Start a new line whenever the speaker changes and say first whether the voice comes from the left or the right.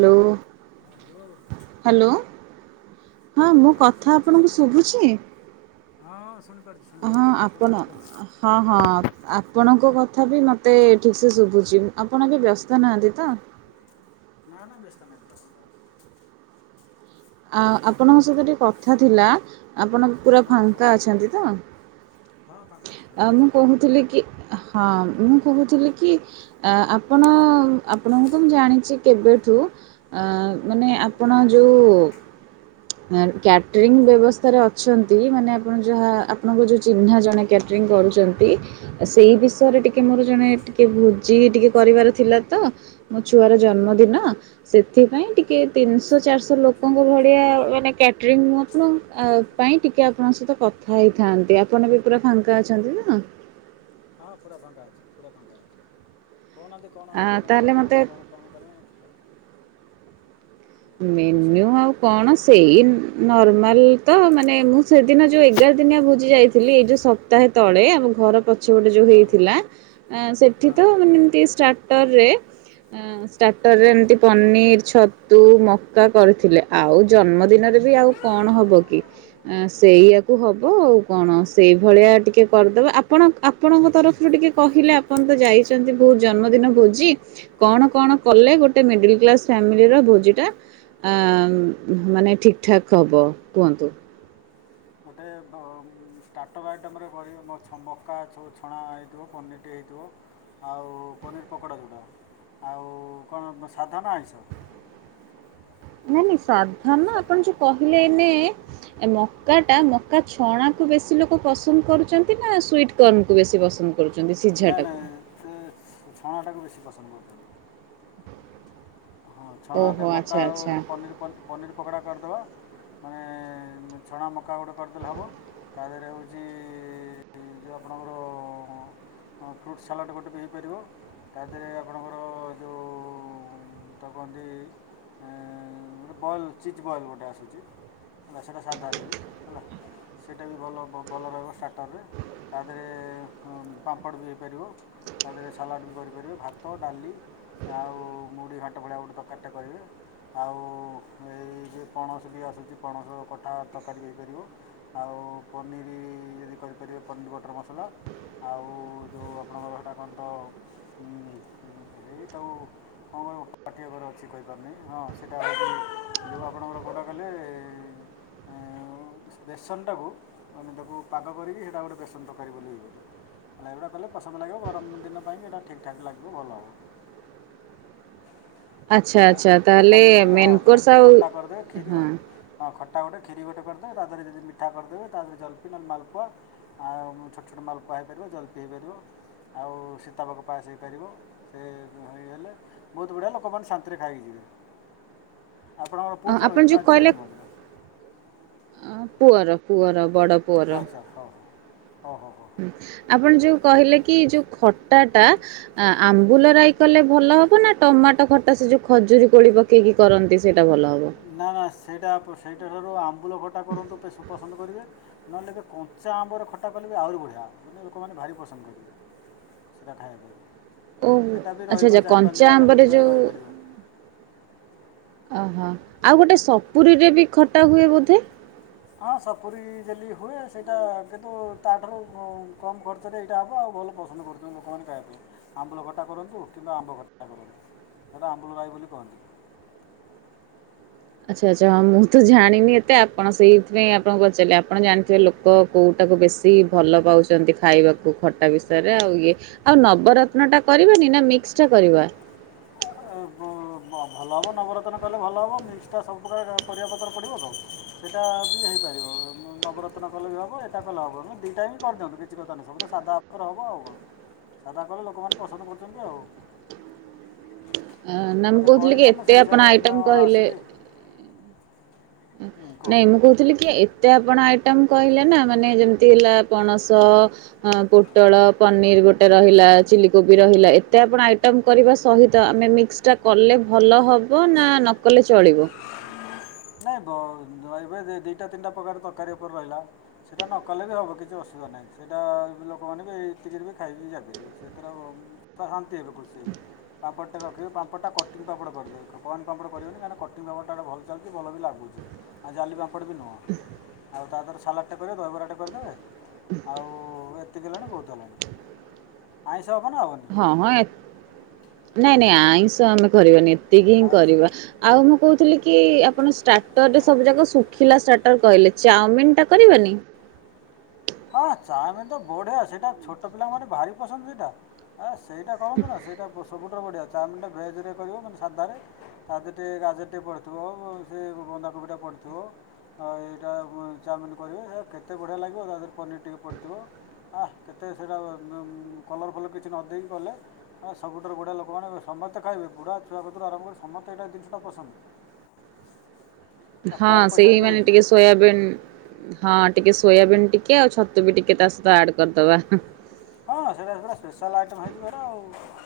right: Hello.
left: ହଁ hello.
right: Hello.
left: ହଁ ହଁ ଶୁଭୁଛି ଶୁଭୁଛି, ହଁ ଶୁଣିପାରୁଛି
right: ହଁ
left: ଶୁଣିପାରୁଛି, କହୁ
right: ଆପଣ
left: ନାହାନ୍ତି, କୁହନ୍ତୁ?
right: ହଁ ହଁ। ଆପଣଙ୍କ କଥା ବି ମତେ ଠିକ ସେ ଶୁଭୁଛି, ଆପଣ ଏବେ ବ୍ୟସ୍ତ ନାହାନ୍ତି ତ?
left: ନା ନା ବ୍ୟସ୍ତତା ନାହିଁ [unintelligible]
right: ଆଉ ଆପଣଙ୍କ ସହିତ ଟିକେ କଥା ଥିଲା, ଆପଣ ପୁରା
left: ହଁ କୁହନ୍ତୁ
right: ଫାଙ୍କା ଅଛନ୍ତି ତ?
left: ହଁ ପାଙ୍କା ଅଛି,
right: ଆ
left: ପାଙ୍କା
right: ମୁଁ
left: ଅଛି।
right: କହୁଥିଲି କି ହଁ ମୁଁ କହୁଥିଲି କି ଆପଣ ଆପଣଙ୍କୁ ତ ମୁଁ ଜାଣିଛି। କେବେଠୁ ମାନେ
left: ହୁଁ
right: ଆପଣ ଯେଉଁ କ୍ୟାଟରିଂ ବ୍ୟବସ୍ଥାରେ ଅଛନ୍ତି, ମାନେ ଆପଣ ଯାହା ଆପଣଙ୍କ ଯୋଉ ଚିହ୍ନା ଜଣେ ଡ୍ରିଙ୍କ କରୁଚନ୍ତି। ସେଇ ବିଷୟରେ ଟିକେ ମୋର ଜଣେ ଟିକେ ବୁଜି ଟିକେ କରିବାର ଥିଲା ତ ମୋ ଛୁଆର ଜନ୍ମଦିନ। ସେଥିପାଇ ଟିକେ ତିନିଶ ଚାରିଶ, ଲୋକଙ୍କ ଭଳିଆ ମାନେ କ୍ୟାଟରିଙ୍ଗ [unintelligible] ଆ ପାଇଁ ଟିକେ ଆପଣଙ୍କ ସହିତ କଥା ହେଇଥାନ୍ତି। ଆପଣ ବି ପୁରା ଫାଙ୍କା ଅଛନ୍ତି ତ?
left: ହଁ ପୁରା ଫାଙ୍କା ଅଛି ପୁରା ଫାଙ୍କା ଅଛି କୋହୁନାହାନ୍ତି କଣ
right: ଆ,
left: ମାନେ କ
right: ତାହେଲେ ମୋତେ
left: ମେନୁ କଣ କଣ କରିମେ? କହିସାର
right: ମେନ୍ୟୁ ଆଉ କଣ ସେଇ ନର୍ମାଲ ତ ମାନେ ମୁଁ ସେଦିନ ଯୋଉ ଏଗାର ଦିନିଆ ଭୋଜି ଯାଇଥିଲି ଏଇ ଯୋଉ ସପ୍ତାହେ ତଳେ ଆମ ଘର ପା ସିଏ ଗୋଟେ ଯୋଉ
left: ହଁ
right: ହେଇଥିଲା ଆଁ ସେଠି
left: ହଁ ହଁ
right: ତ
left: ହଁ
right: ମାନେ ଏମିତି ଷ୍ଟା ଟରେ ଏଁ ଷ୍ଟାଟରେ ଏମିତି ପନିର୍ ଛ ତୁ ମକା କରିଥିଲେ ଆଉ ଜନ୍ମଦିନରେ ବି ଆଉ କଣ ହବ କି। ଆଁ ସେଇଆକୁ ହବ ଆଉ କଣ ସେଇ ଭଳିଆ ଟିକେ କରିଦବା। ଆପଣ ଆପଣଙ୍କ ତରଫରୁ ଟିକେ କହିଲେ ଆପଣ ତ ଯାଇଚନ୍ତି ବୋହୁତ ଜନ୍ମଦିନ ଭୋଜି କଣ କଣ କଲେ ଗୋଟେ ମିଡିଲି କ୍ଲାସ ଫାମିଲିର ଭୋ ଭୋଜିଟା ଆଁ ମାନେ ଠିକ୍ ଠାକ୍ ହବ କୁହନ୍ତୁ।
left: ଗୋଟେ ଅ ଷ୍ଟାଟର ଆଇଟମରେ କରିବେ ମ ଛ ମକା ଛ-ଛଣା ହେଇଥିବ ପନିରଟିଏ ହେଇଥିବ। ଆଉ ପନିର୍ ପକୋଡା ଯୋଉଟା ଆଉ କଣ ସାଧ ନା ଆଇଁଷ?
right: ନାଇଁ ନାଇଁ ସାଧା ନା ଆପଣ ଯୋଉ କହିଲେ ଏନେ ଏ ମକାଟା ମକା ଛଣାକୁ ବେଶୀ ଲୋକ ପସନ୍ଦ କରୁଚନ୍ତି ନା ସୁଇଟିକର୍ଣ୍ଣକୁ ବେଶୀ ପସନ୍ଦ କରୁଛନ୍ତି
left: ନାଁ ନାଁ
right: ସିଝାଟାକୁ?
left: ସେ ସେ ଛଣାଟାକୁ ବେଶୀ ପସନ୍ଦ କରୁଚନ୍ତି। ହଁ ଛଣାଟା
right: ଓହୋ
left: ମକା
right: ଆଚ୍ଛା
left: ଆଉ
right: ଆଚ୍ଛା
left: ଗୋଟେ ପନିର୍ ପନି-ପନିର। ପକଡା କରିଦେବା ମାନେ ଛଣା ମକା ଗୋଟେ କରିଦେଲେ ହବ। ତା ଦେହରେ ହୋଉଚ ଯୋଉ ଆପଣଙ୍କର ହଁ ଫ୍ରୁଟ୍ ସାଲାଡ୍ ଗୋଟେ ବି ହେଇପାରିବ ତା ଦେହରେ ଆପଣଙ୍କର ଯୋଉ ତାକୁ କୁହନ୍ତି ଏଁ ଗୋଟେ ବଏଲ୍ ଚିଜ୍ ବଏଲ୍ ଗୋଟେ ଆସୁଚି। ହେଲା ସେଇଟା ସାଧାରେ ବି ହେଲା ସେଇଟା ବି ଭଲ ଭଲ ରହିବ ଷ୍ଟାଟରରେ। ତା ଦେହରେ ପାମ୍ପଡ ବି ହେଇପାରିବ। ତା ଦେହରେ ସାଲାଡ୍ ବି କରିପାରିବେ ଭାତ, ଡାଲି ଆଉ ମୁଢି ଘା ଣ୍ଟ ଭଲିଆ ତରକାରୀଟେ କରିବେ। ଆଉ ଏଇ ଯେ ପଣସ ବି ଆସୁଚି ପଣସ କଠା ତରକାରୀ ହେଇପାରିବ। ଆଉ ପନିର୍ ଯଦି କରିପାରିବେ ପନିର୍ ବଟର ମସଲା ଆଉ ଯୋଉ ଆପଣଙ୍କର ହେଟା କଣ ତ ହୁଁ ହୁଁ ହେଇ ତାକୁ କଣ କହିବୁ [unintelligible] ପାଟି ଅଗରେ ଅଛି କହିପାରୁନି ହଁ ସେଟା [unintelligible] ଯେଉଁ ଆପଣଙ୍କର କୋଉଟା କହିଲେ। ଏଁ ଆଉ ବେସନଟାକୁ ମାନେ ତାକୁ ପାଗ କରିକି ହେଟା ଗୋଟେ ବେସନ ତରକାରୀ ବୋଲି ହୋଇପାରିବ। ଏଉଡା କଲେ ପସନ୍ଦ ଲାଗିବ ଗରମ ଦିନ ପାଇଁ ଏଟା ଠିକ୍ ଠାକ୍ ଲାଗିବ ଭଲ ହବ।
right: ଆଚ୍ଛା
left: ଆଉ
right: ଆଚ୍ଛା
left: ହୋଉ
right: ତାହେଲେ
left: ଖଟାଟେ କରିବ ହଁ
right: ମେନ୍ କୋର୍ସ ଆଉ
left: ଖ-ଖଟା କରିଦେବେ କ୍ଷୀର ହଁ। ହଁ ଖଟା ଗୋଟେ କ୍ଷିରୀ ଗୋଟେ କରିଦେବେ ତା ଦେହରେ ଯଦି ମିଠା କରିଦେବେ ତା ଦେହରେ ଜଲପି ନହଲେ ମାଲପୁଆ ଆଉ ଛୋଟ ଛୋଟ ମାଲପୁଆ ହେଇପାରିବ ଜଲପି ହେଇପାରିବ। ଆଉ ସୀତାବାଘ ପାସ୍ ହେଇପାରିବ। ସେ ହେଇଗଲେ ବୋହୁତ ବଢିଆ ଲୋକମାନେ ଶା ନ୍ତି ରେ ଖାଇକି ଯିବେ। ଆପଣଙ୍କର ପୁଅ ଜନ୍ମ
right: ଆପଣ
left: ନା
right: ଯୋଉ
left: ଝିଅ ଜନ୍ମଦିନ?
right: ଆଁ ପୁଅର ପୁଅର ବଡ
left: ଆଚ୍ଛା ହୋଉ ହୋଉ ହୋଉ ହୋଉ।
right: ଆପଣ ଯୋଉ କହିଲେ କି ଯୋଉ ଖଟାଟା ଆ ଆମ୍ବୁଲ ରାଇ କଲେ ଭଲ ହବ ନା ଟମାଟୋ ଖଟା ସେ ଯୋଉ ଖଜୁରୀ କୋଳିି ପ ପକେଇକି କରନ୍ତି ସେଇଟା ଭଲ ହେବ।
left: ନା ନା ସେଇଟା ଆପୁ ସେଇଟା ଠାରୁ ଆମ୍ବୁଲ ଖଟା କରନ୍ତୁ ବେସି ପସନ୍ଦ କରିବେ। ନହେଲେ ଏବେ କଞ୍ଚା ଆମ୍ବରେ ଖଟା କଲେ ବି ଆହୁରି ବଢ଼ିଆ ହବ ମାନେ ଲୋକମାନେ ଭାରି ପସନ୍ଦ କରିବେ। ସେଇଟା ଖାଇବାକୁ
right: ଓ
left: ସେଇଟା ବି
right: ଆଚ୍ଛା
left: ରହିବ
right: ଆଚ୍ଛା
left: ଚାରି ପାଞ୍ଚ
right: କଞ୍ଚା
left: ଦିନି ଆଠ ଦିନି
right: ଆମ୍ବରେ
left: ପର୍ଯ୍ୟନ୍ତ
right: ଯୋଉ
left: ରହିପାରିବ।
right: ଓହୋ ଆଉ ଗୋଟେ ସପୁରୀରେ ବି ଖଟା ହୁଏ ବୋଧେ?
left: ହଁ ସପୁରୀ ଯେଲି ହୁଏ ସେଇଟା କିନ୍ତୁ ତାଠାରୁ କମ୍ ଖର୍ଚ୍ଚରେ ଏଇଟା ହେବ ଆଉ ଭଲ ପସନ୍ଦ କରୁ ଲୋକମାନେ ଖାଇବା ପାଇଁ ଆମ୍ବୁଲ ଖଟା କରନ୍ତୁ କିମ୍ବା ଆମ୍ବ ଖଟା କରନ୍ତୁ ସେଇଟା ଆମ୍ବୁଲ ରାଇ ବୋଲି କହନ୍ତି।
right: ଆଚ୍ଛା ଆଚ୍ଛା ହଁ ମୁଁ ତ ଜାଣିନି ଏତେ ଆପଣ ସେଇଥିପାଇଁ ଆପଣଙ୍କୁ ପଚାରିଲି ଆପଣ ଜାଣିଥିବେ ଲୋକ କଉଟାକୁ ବେଶୀ ଭଲ ପାଉଛନ୍ତି ଖାଇବାକୁ ଖଟା ବିଷୟରେ ଆଉ ଇଏ ଆଉ ନବରତ୍ନ ଟା କରିବାନି ନା ମିକ୍ସ୍ ଟା କରିବା?
left: ଏ ବୁ ଭଲ ହେବ ନବରତ୍ନ କଲେ ଭଲ ହେବ ମିକ୍ସଟା ସବୁପ୍ରକାର ପରିବାପତ୍ର ପଡ଼ିବ କଣ? ସେଇଟା ବି ହେଇପାରିବ ନୁ ନବରତ୍ନ କଲେ ବି ହବ। ଏଟା କଲେ ହବ। ନା ଦିଟାଆଙ୍କ କରିଦିଅନ୍ତୁ କିଛି କଥା ନାହିଁ ସବୁତ ସାଧା ଉପରେ ହବ ଆଉ କଣ ସାଦା କଲେ ଲୋକମାନେ ପସନ୍ଦ କରୁଚନ୍ତି ଆଉ।
right: ଅ ନା ମୁଁ
left: ମୋତେ
right: କହୁଥିଲି କି
left: କହିଲେ ମୁଁ
right: ଏତେ
left: ସେଇ
right: ଆପଣ
left: ହିସାବରେ
right: ଆଇଟମ୍
left: ମ-
right: କହିଲେ
left: ଆସିକି
right: ଉଁ
left: ହୁଁ,
right: ନାଇଁ
left: କୁହନ୍ତୁ
right: ମୁଁ କହୁଥିଲି କି ଏ ଏତେ ଆପଣ ଆଇଟମ୍ କହିଲେ ନା ମାନେ ଯେମିତି ହେଲା ପଣସ ହଁ ପୋଟଳ ପନିର ଗୋଟେ ରହିଲା। ଚିଲି କୋବି ରହିଲା। ଏତେ ଆପଣ ଆଇଟମ୍ କରିବା ସହିତ ଆମେ ମିକ୍ସଟା କଲେ ଭଲ ହବ ନା ନକଲେ ଚଳିବ?
left: ନାଇଁ ବ ବଇବେ ଯେ ଦିଟା ତିନିଟା ପ୍ରକାର ତରକାରୀ ଉପରେ ରହିଲା। ସେଇଟା ନକଲେ ବି ହବ କିଛି ଅସୁବିଧା ନାହିଁ। ସେଇଟା ଲୋକମାନେ ବି ଏତିକିରୁ ବି ଖାଇକି ଯାଇପାରିବେ। ସେ ତାର ନାଁ ସାନ୍ତି ହେବେ ଖୁସି ହେବେ। ପାମ୍ପଡ ଟା ରଖିବେ। ପାମ୍ପଡ ଟା କଟିଂ ପାମ୍ପଡ କରିଲେ। କଏନ୍ ପାମ୍ପଡ କରିବେନି। କାହିଁକି ନା କଟିଂ ପାମ୍ପଡ ଟା ଭଲ ଚାଲିଚି ଭଲ ବି ଲାଗୁଚି। ଆଉ ଜାଲିି ବାମ୍ପଡ଼ ବି ନୁହଁ। ଆଉ ତା ପରେ ସାଲାଟ୍ ଟେ କରିବେ ଦହିବରା ଟେ କରିଦେବେ। ଆଉ ଏତିକି ହେଲାଣି ବହୁତ ହେଲାଣି ଆଇଁଷ ହବ ନା ହବନି?
right: ହଁ ହଁ ଏ ନାଇଁ ନାଇଁ ଆଇଁଷ ଆମେ କରିବାନି ଏତିକି ହିଁ
left: ଆଇଁଷ ନୁହେଁ
right: କରିବା। ଆଉ ମୁଁ କହୁଥିଲି କି ଆପଣ ଷ୍ଟାର୍ଟର ରେ ସବୁ ଯାକ ଶୁଖିଲା ଷ୍ଟାର୍ଟର କହିଲେ। ଚାଓମିିନ୍ ଟା କରିବାନି?
left: ହଁ ଚଓମିନ ତ ବଢିଆ ସେଇଟା ଛୋଟ ପିଲା ମାନେ ଭାରି ପସନ୍ଦ ସେଇଟା। ଆ ସେଇଟା କରନ୍ତୁ ନା। ସେଇଟା ବୁ ସବୁଠାରୁ ବଢ଼ିଆ। ଚାଓମିନଟା ଭେଜ୍ ରେ କରିବେ ନନେ ସାଧାରେ। ତା ଦେହରେ ଟିକେ ଗାଜର ଟିକେ ପଡ଼ିଥୁବ। ବୁ ସେ ବ ବନ୍ଧାକୋବି ଟା ପଡ଼ିଥିବ। ହଁ ଏଇଟା ବୁ ଚାଓମିନ କରିବେ ହେ କେତେ ବଢ଼ିଆ ଲାଗିବ। ତା ଦେହରେ ପନିର୍ ଟିକେ ପଡ଼ିଥିବ। ଆଃ କେତେ ସେଇଟା ଉଁ କଲର ଫଲର୍ କିଛି ନ ଦେଇକି କଲେ ହଁ ସବୁଠାରୁ ବଢିଆ ଲୋକମାନେ ସମସ୍ତେ ଖାଇବେ। ବୁଢ଼ା ଛୁଆ କତୁରୁ ଆରମ୍ଭ କରି ସମସ୍ତେ ଏଇଟା ଜିନିଷଟା ପସନ୍ଦ। [inaudible]
right: ହଁ,
left: କମ୍
right: ସେଇ
left: ପଇସାରେ ବି
right: ମାନେ
left: ହେଇଯିବ।
right: ଟିକେ ସୋୟାବିନ୍ ହଁ ଟିକେ ସୋୟାବିନ୍ ଟିକେ ଆଉ ଛତୁ ବି ଟିକେ ତା ସହିତ ଆଡ କରିଦବା ହୁଁ।
left: ହଁ ସେଇଟା ସେଇଟା ସ୍ପେଶାଲ ଆଇଟମ୍ ହେଇଯିବ ହେଟା ଆଉ।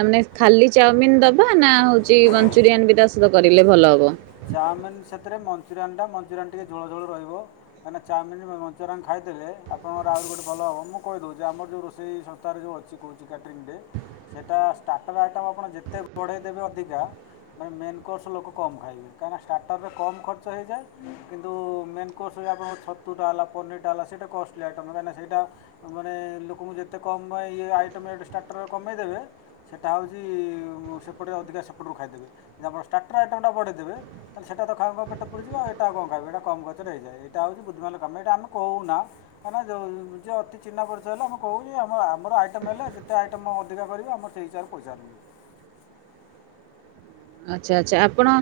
right: ଆ ମାନେ ଖାଲି ଚାଓମିିନ ଦବା ନା ହଉଚି ମଞ୍ଚୁରିଆନ୍ ବି ତା ସହିତ କରିଲେ ଭଲ ହବ?
left: ଚାଓମିନ୍ ସେଥିରେ ମଞ୍ଚୁରିଆନ୍ ଟା ମଞ୍ଚୁରିଆନ ଟିକେ ଝୋଳ ଝୋଳ ରହିବ। ମାନେ ଚାଓମିନ୍ ମ ମଞ୍ଚୁରରିଆନ୍ ଖାଇଥିଲେ। ଆପଣର ଆହୁରି ଗୋଟେ ଭଲ ହବ। ମୁଁ କହିଦଉଚି, ଯେ ଆମର ଯଉ ରୋଷେଇ ସଂସ୍ଥାରେ ଯଉ ଅଛି। କହୁଚୁ କ୍ୟାଟ୍ରିଙ୍ଗ ଡେ। ସେଇଟା ଷ୍ଟାର୍ଟର ଆଇଟମ୍ ଆପଣ ଯେତେ ବଢ଼େଇ ଦେବେ ଅଧିକା ମାନେ ମେନ୍ କୋର୍ସ ଲୋକ କମ୍ ଖାଇବେ। କାହିଁକିନା ଷ୍ଟାର୍ଟର ରେ କମ୍ ଖର୍ଚ୍ଚ ହେଇଯାଏ। କିନ୍ତୁ ମେନ୍ କୋର୍ସ ରେ ଆପଣଙ୍କ ଛତୁଟା ହେଲା ପନିରଟା ହେଲା ସେଇଟା କଷ୍ଟ ଚିଲି ଆଇଟମ୍ କାହିଁକିନା ସେଇଟା ମାନେ ଲୋକଙ୍କୁ ଯେତେ କମ୍ ମା ଇଏ ଆଇଟମେ ଷ୍ଟାର୍ଟରରେ କମେଇ ଦେବେ। ସେଟା ହଉଜି ମୁଁ ସେପଟେ ଅଧିକା ସେପଟରୁ ଖାଇଦେବେ। ଯା ଫଳ ଷ୍ଟାର୍ଟର ଆଇଟମ୍ ଟା ବଢ଼େଇ ଦେବେ। ତାହେଲେ ସେଟା ତ ଖାଉଁ ଖାଁଉଁ ପେଟ ପୁରି ଯିବ। ଆ ଏଟା ଆଉ କଣ ଖାଇବେ, ଏଇଟା କମ୍ ଖର୍ଚ୍ଚ ରେ ହେଇଯାଏ। ଏଟା ହେଉଚି [unintelligible] କାମ ଏଇଟା ଆମେ କହୁନା। କାଇଁନା ଯଉ ଯେ ଅତି ଚିହ୍ନା ପରିଚୟ ହେଲେ ଆମେ କହୁ ଯେ, ଆମର ଆମର ଆଇଟମ ହେଲେ ଯେତେ ଆଇଟମ ଅଧିକା କରିବ ଆମର ସେଇ ହିସାବରେ ପଇସାଲୁ।
right: ଆଚ୍ଛା ଆଚ୍ଛା। ଆପଣ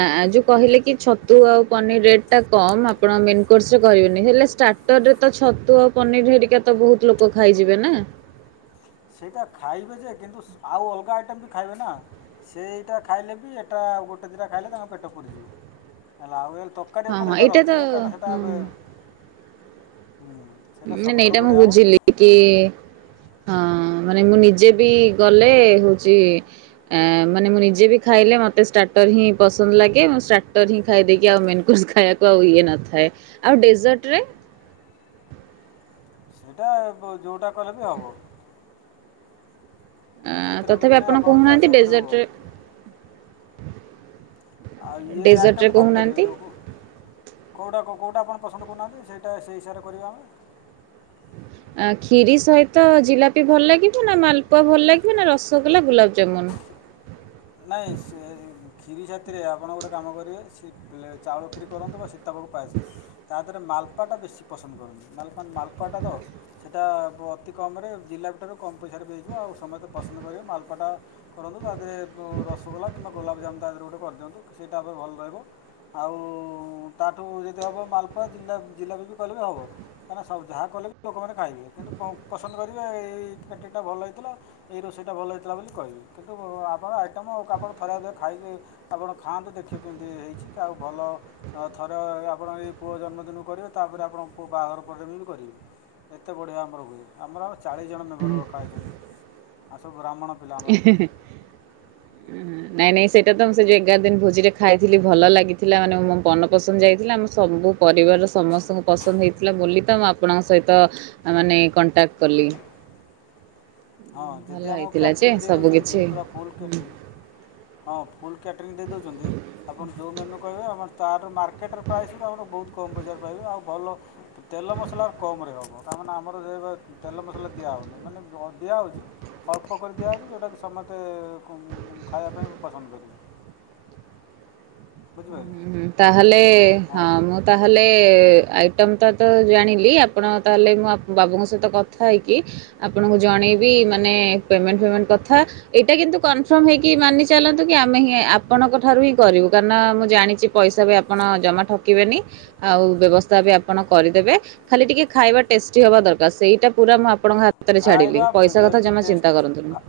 right: ଆଁ ଯୋଉ କହିଲେ କି ଛତୁ ଆଉ ପନିର ରେଟ୍ ଟା କମ, ଆପଣ ମେନ୍ କୋର୍ସ ରେ କହିବେନି, ହେଲେ ଷ୍ଟା ଟର ରେ ତ ଛତୁ ଆଉ ପନିର ହେରିକା ତ ବହୁତ ଲୋକ ଖାଇଯିବେ ନା।
left: ସେଇଟା ଖାଇବେ ଯେ କିନ୍ତୁ ସୁ ଆଉ ଅଲଗା ଆଇଟମ୍ ବି ଖାଇବେ ନା। ସେ ଏଇଟା ଖାଇଲେ ବି ଏଟା ଆଉ ଗୋଟେ ଦିଟା ଖାଇଲେ ତାଙ୍କ ପେଟ ପୁରିଯିବ, ହେଲା ଆଉ ଏଲ ତ କାଡିଆ
right: ହଁ
left: ଉପରେ
right: ହଁ
left: ହେଲେ
right: ଏଇଟା ତ
left: ରଖିଲେ କାହିଁନା ହେଟା
right: ହଁ
left: ଏବେ ହୁଁ। ସେଟା
right: ନେ ନାଇଁ
left: ସବୁଠାରୁ
right: ଏଇଟା ମୁଁ
left: ବଢ଼ିଆ ହେବ
right: ବୁଝିଲି କି ହଁ ମାନେ ମୁଁ ନିଜେ ବି ଗଲେ ହଉଚି ଏଁ ମାନେ ମୁଁ ନିଜେ ବି ଖାଇଲେ ମୋତେ ଷ୍ଟାର୍ଟର୍ ହିଁ ପସନ୍ଦ ଲାଗେ, ମୁଁ ଷ୍ଟାର୍ଟର୍ ହିଁ ଖାଇଦେଇକି ଆଉ ମେନକୁର୍ସ ଖୁ ଖାଇବାକୁଆ ଇଏ ନଥାଏ, ଆଉ ଡେଜର୍ଟରେ?
left: ସେଇଟା ବୁ ଯୋଉଟା କଲେ ବି ହବ। ହେଲା
right: ଆଁ
left: ସେଥିରେ କିଛି
right: ତଥାପି
left: ନାହିଁ
right: ଆପଣ
left: ଆପଣଙ୍କ ଚଏସ୍
right: କହୁନାହାନ୍ତି
left: ଉପରେ ହେବ
right: ଡେଜର୍ଟରେ
left: ଆଉ ଇଏ
right: ଡେଜର୍ଟରେ
left: ଆଇଟମ୍ କରିପାରିବେ
right: କହୁନାହାନ୍ତି
left: ଯଉ କୁ? କେଉଁଟା କେଉଁଟା ଆପଣ ପସନ୍ଦ କରୁନାହାନ୍ତି ସେଇଟା ସେଇ ହିସାବରେ କରିବା। [inaudible]
right: ଆ ଖିରି ସହିତ ଜିଲାପି ଭଲ ଲାଗିବ ନା ମାଲପୁଆ ଭଲ ଲାଗିବ ନା ରସଗୋଲା ଗୁଲାବଜାମୁନ?
left: ନାଇଁ ସେ କ୍ଷୀରି ସାଥିରେ ଆପଣ ଗୋଟେ କାମ କରନ୍ତୁ ସ ଚାଉଳ କ୍ଷୀରି କରନ୍ତୁ ସୀ ତା ବ ପାଇଇ ସେ ତା ଦେହରେ ମାଲପୁଆ ଟା ବେଶୀ ପସନ୍ଦ କରନ୍ତି ମାଲପୁଆ ତ ସେଇଟା ଅତି କମରେ ଜିଲାପି ଠାରୁ କମ୍ ପଇସାରେ ମିଳିବ ଆଉ ସମସ୍ତେ ପସନ୍ଦ କରିବେ ମାଲପୁଅ ଟା କରନ୍ତୁ ତା ଦେହରେ ରସଗୋଲା କିମ୍ବା ଗୋଲାପଜାମୁ ତା ଦେହରେ ଗୋଟେ କରିଦିଅନ୍ତୁ ସେଇଟା ଏବେ ଭଲ ରହିବ। ଆଉ ଉ ତାଠୁ ଯଦି ହବ ମାଲପୁଆ ଜିଲ୍ଲା ଜିଲାପି ବି ବିି କହିଲେ ହବ। ଯାହା କଲେ ବି ଲୋକମାନେ ଖାଇବେ, କିନ୍ତୁ ପସନ୍ଦ କରିବେ ଏଇ [unintelligible] ଭଲ ହେଇଥିଲା। ଏଇ ରୋଷେଇ ଟା ଭଲ ହେଇଥିଲା ବୋଲି କହିବେ, କିନ୍ତୁ ଆପଣ ଉ ଆଉ କାପଣ ଥରେ ଅଧେ ଖାଇକି ଆପଣ ଖାଆନ୍ତୁ ଦେଖିବେ କେମିତି ହେଇଛି କି ଆଉ ଭଲ ଆଉ ଥରେ ଆପଣ ଏଇ ପୁଅ ଜନ୍ମଦିନକୁ କରିବେ ତାପରେ ଆପଣ ବାହାଘର ପରେ ବି ବି କରିବେ। ଏତେ ବଢ଼ିଆ ଆମର ହୁଏ ଆମର ଚାଳିଶ ଜଣ ମେମ୍ବର ରଖା ହେଇଛନ୍ତି, ଆଉ ସବୁ ବ୍ରାହ୍ମଣ ପିଲା ଆମର
right: [unintelligible]
left: [unintelligible]
right: ନାଇଁ ନାଇଁ ସେଇଟା ତ ମୁଁ ସେଉ ଏଗାର ଦିନ ଭୋଜିରେ ଖାଇଥିଲି ଭଲ ଲାଗିଥିଲା, ମାନେ ମୋ ମନ ପସନ୍ଦ ଯାଇଥିଲା ଆମ ସବୁ ପରିବାରର ସମସ୍ତଙ୍କୁ ପସନ୍ଦ ହେଇଥିଲା ବୋଲି ତ ମୁଁ ଆପଣଙ୍କ ସହିତ ମାନେ କଣ୍ଟାକ୍ଟ କଲି।
left: ହଁ
right: ଭଲ
left: ଯଦି ଆମକୁ
right: ହେଇଥିଲା ଯେ
left: କ୍ୟାଟରିଂ ଦେଇ
right: ସବୁ
left: ଦେଉଛନ୍ତି
right: କିିଛି।
left: ପୁରା ଫୁଲ୍ କ୍ୟାଟରିଂ, ହଁ ଫୁଲ କ୍ୟାଟରିଂ ଦେଇ ଦେଉଛନ୍ତି। ଆପଣ ଯେଉଁ ମେନ୍ୟୁ କହିବେ ଆମ ତାର ମାର୍କେଟର ପ୍ରାଇସରୁ ଆମର ବହୁତ କମ୍ ପଇସାରେ ପାଇବେ, ଆଉ ଭଲ ତେଲ ମସଲା କମ ରେ ହବ ତା ମାନେ ଆମର ଯେ ତେଲ ମସଲା ଦିଆହେଉନି, ମାନେ ଦିଆହେଉଛି ଅଳ୍ପ କରି ଦିଆହେଉଛି ଯେଉଁଟାକି ସମସ୍ତେ ଖାଇବା ପାଇଁ ପସନ୍ଦ କରିବେ। ବୁଝିିପାରିଲେ।
right: ହଁ ତାହେଲେ ହଁ ମୁଁ ତାହେଲେ ଆଇଟମ୍ ତ ଜାଣିଲି ଆପଣ ତାହେଲେ ମୁଁ ବାବୁଙ୍କ ସହିତ କଥା ହେବି। ଆପଣଙ୍କୁ ଜଣେଇବି ମାନେ ପେମେଣ୍ଟ ଫେମେଣ୍ଟ କଥା। ଏଇଟା କିନ୍ତୁ କନଫର୍ମ ହେଇକି ମାନି ଚାଲନ୍ତୁ କି ଆମେ ହିଁ ଆପଣଙ୍କ ଠାରୁ ହିଁ କରିବୁ। କାରଣ ମୁଁ ଜାଣିଚି ପଇସା ବି ଆପଣ ଜମା ଠକିବେନି। ଆଉ ବ୍ୟବସ୍ଥା ବି ଆ ଆପଣ କରିଦେବେ। ଖାଲି ଟିକେ ଖାଇବା ଟେଷ୍ଟି ହବା ଦରକାର। ସେଇଟା ପୁରା ମୁଁ ଆପଣଙ୍କ ହା ହାତ ରେ ଛାଡିଲି,
left: ଖାଇବା
right: ପଇସା କଥା
left: ଯଦି
right: ଜମା ଚିନ୍ତା କରନ୍ତୁନି।
left: ଟେଷ୍ଟ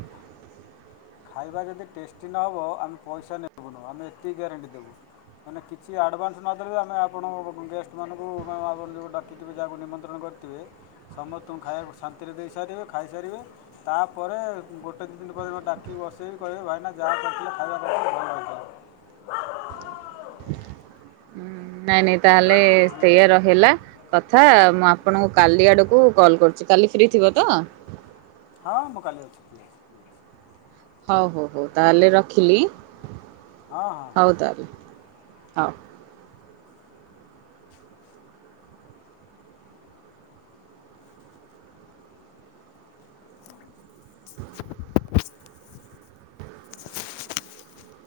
left: ଖାଇବା ଯଦି ଟେଷ୍ଟି ନହବ ଆମେ ପଇସା ନେବୁନୁ। ଆମେ ଏତିକି ଗ୍ୟାରେଣ୍ଟି ଦେବୁ। ମାନେ କିଛି ଆଡ଼ଭାନ୍ସ ନଦେଲେ ବି ଆମେ ଆପଣ ଗେଷ୍ଟମାନଙ୍କୁ ଆପଣ ଯେଉଁ ଡାକିଥିବେ ଯାହାକୁ ନିମନ୍ତ୍ରଣ କରି ଥିବେ ସମସ୍ତଙ୍କୁ ଖାଇବାକୁ ଶାନ୍ତିରେ ଦେଇସାରିବେ ଖାଇସାରିବେ। ତାପରେ ଗୋଟେ ଦି ଦିନ ପରେ ମତେ ଡାକ୍ କି କି ବସେଇବେ କହିବେ ଭାଇନା ଯାହା କରିଥିଲେ ଖାଇବା କରିଥିଲେ ଭଲ ହେଇଥିଲା।
right: ନାଇଁ ନାଇଁ ତାହେଲେ ସେଇଆ
left: ବୁଝିପାରିଲେ
right: ରହିଲା। କଥା, ମୁଁ ଆପଣଙ୍କୁ କାଲି ଆଡକୁ କଲ୍ କରୁଚି। କାଲି ଫ୍ରି ଥିବ ତ?
left: ହଁ ମୁଁ କାଲି ଅଛି ଫ୍ରି।
right: ହଉ ହଉ ହଉ ତାହେଲେ ରଖିଲି।
left: ହଁ ହଁ।
right: ହଉ ତାହେଲେ ହଉ।
left: [inaudible] [inaudible]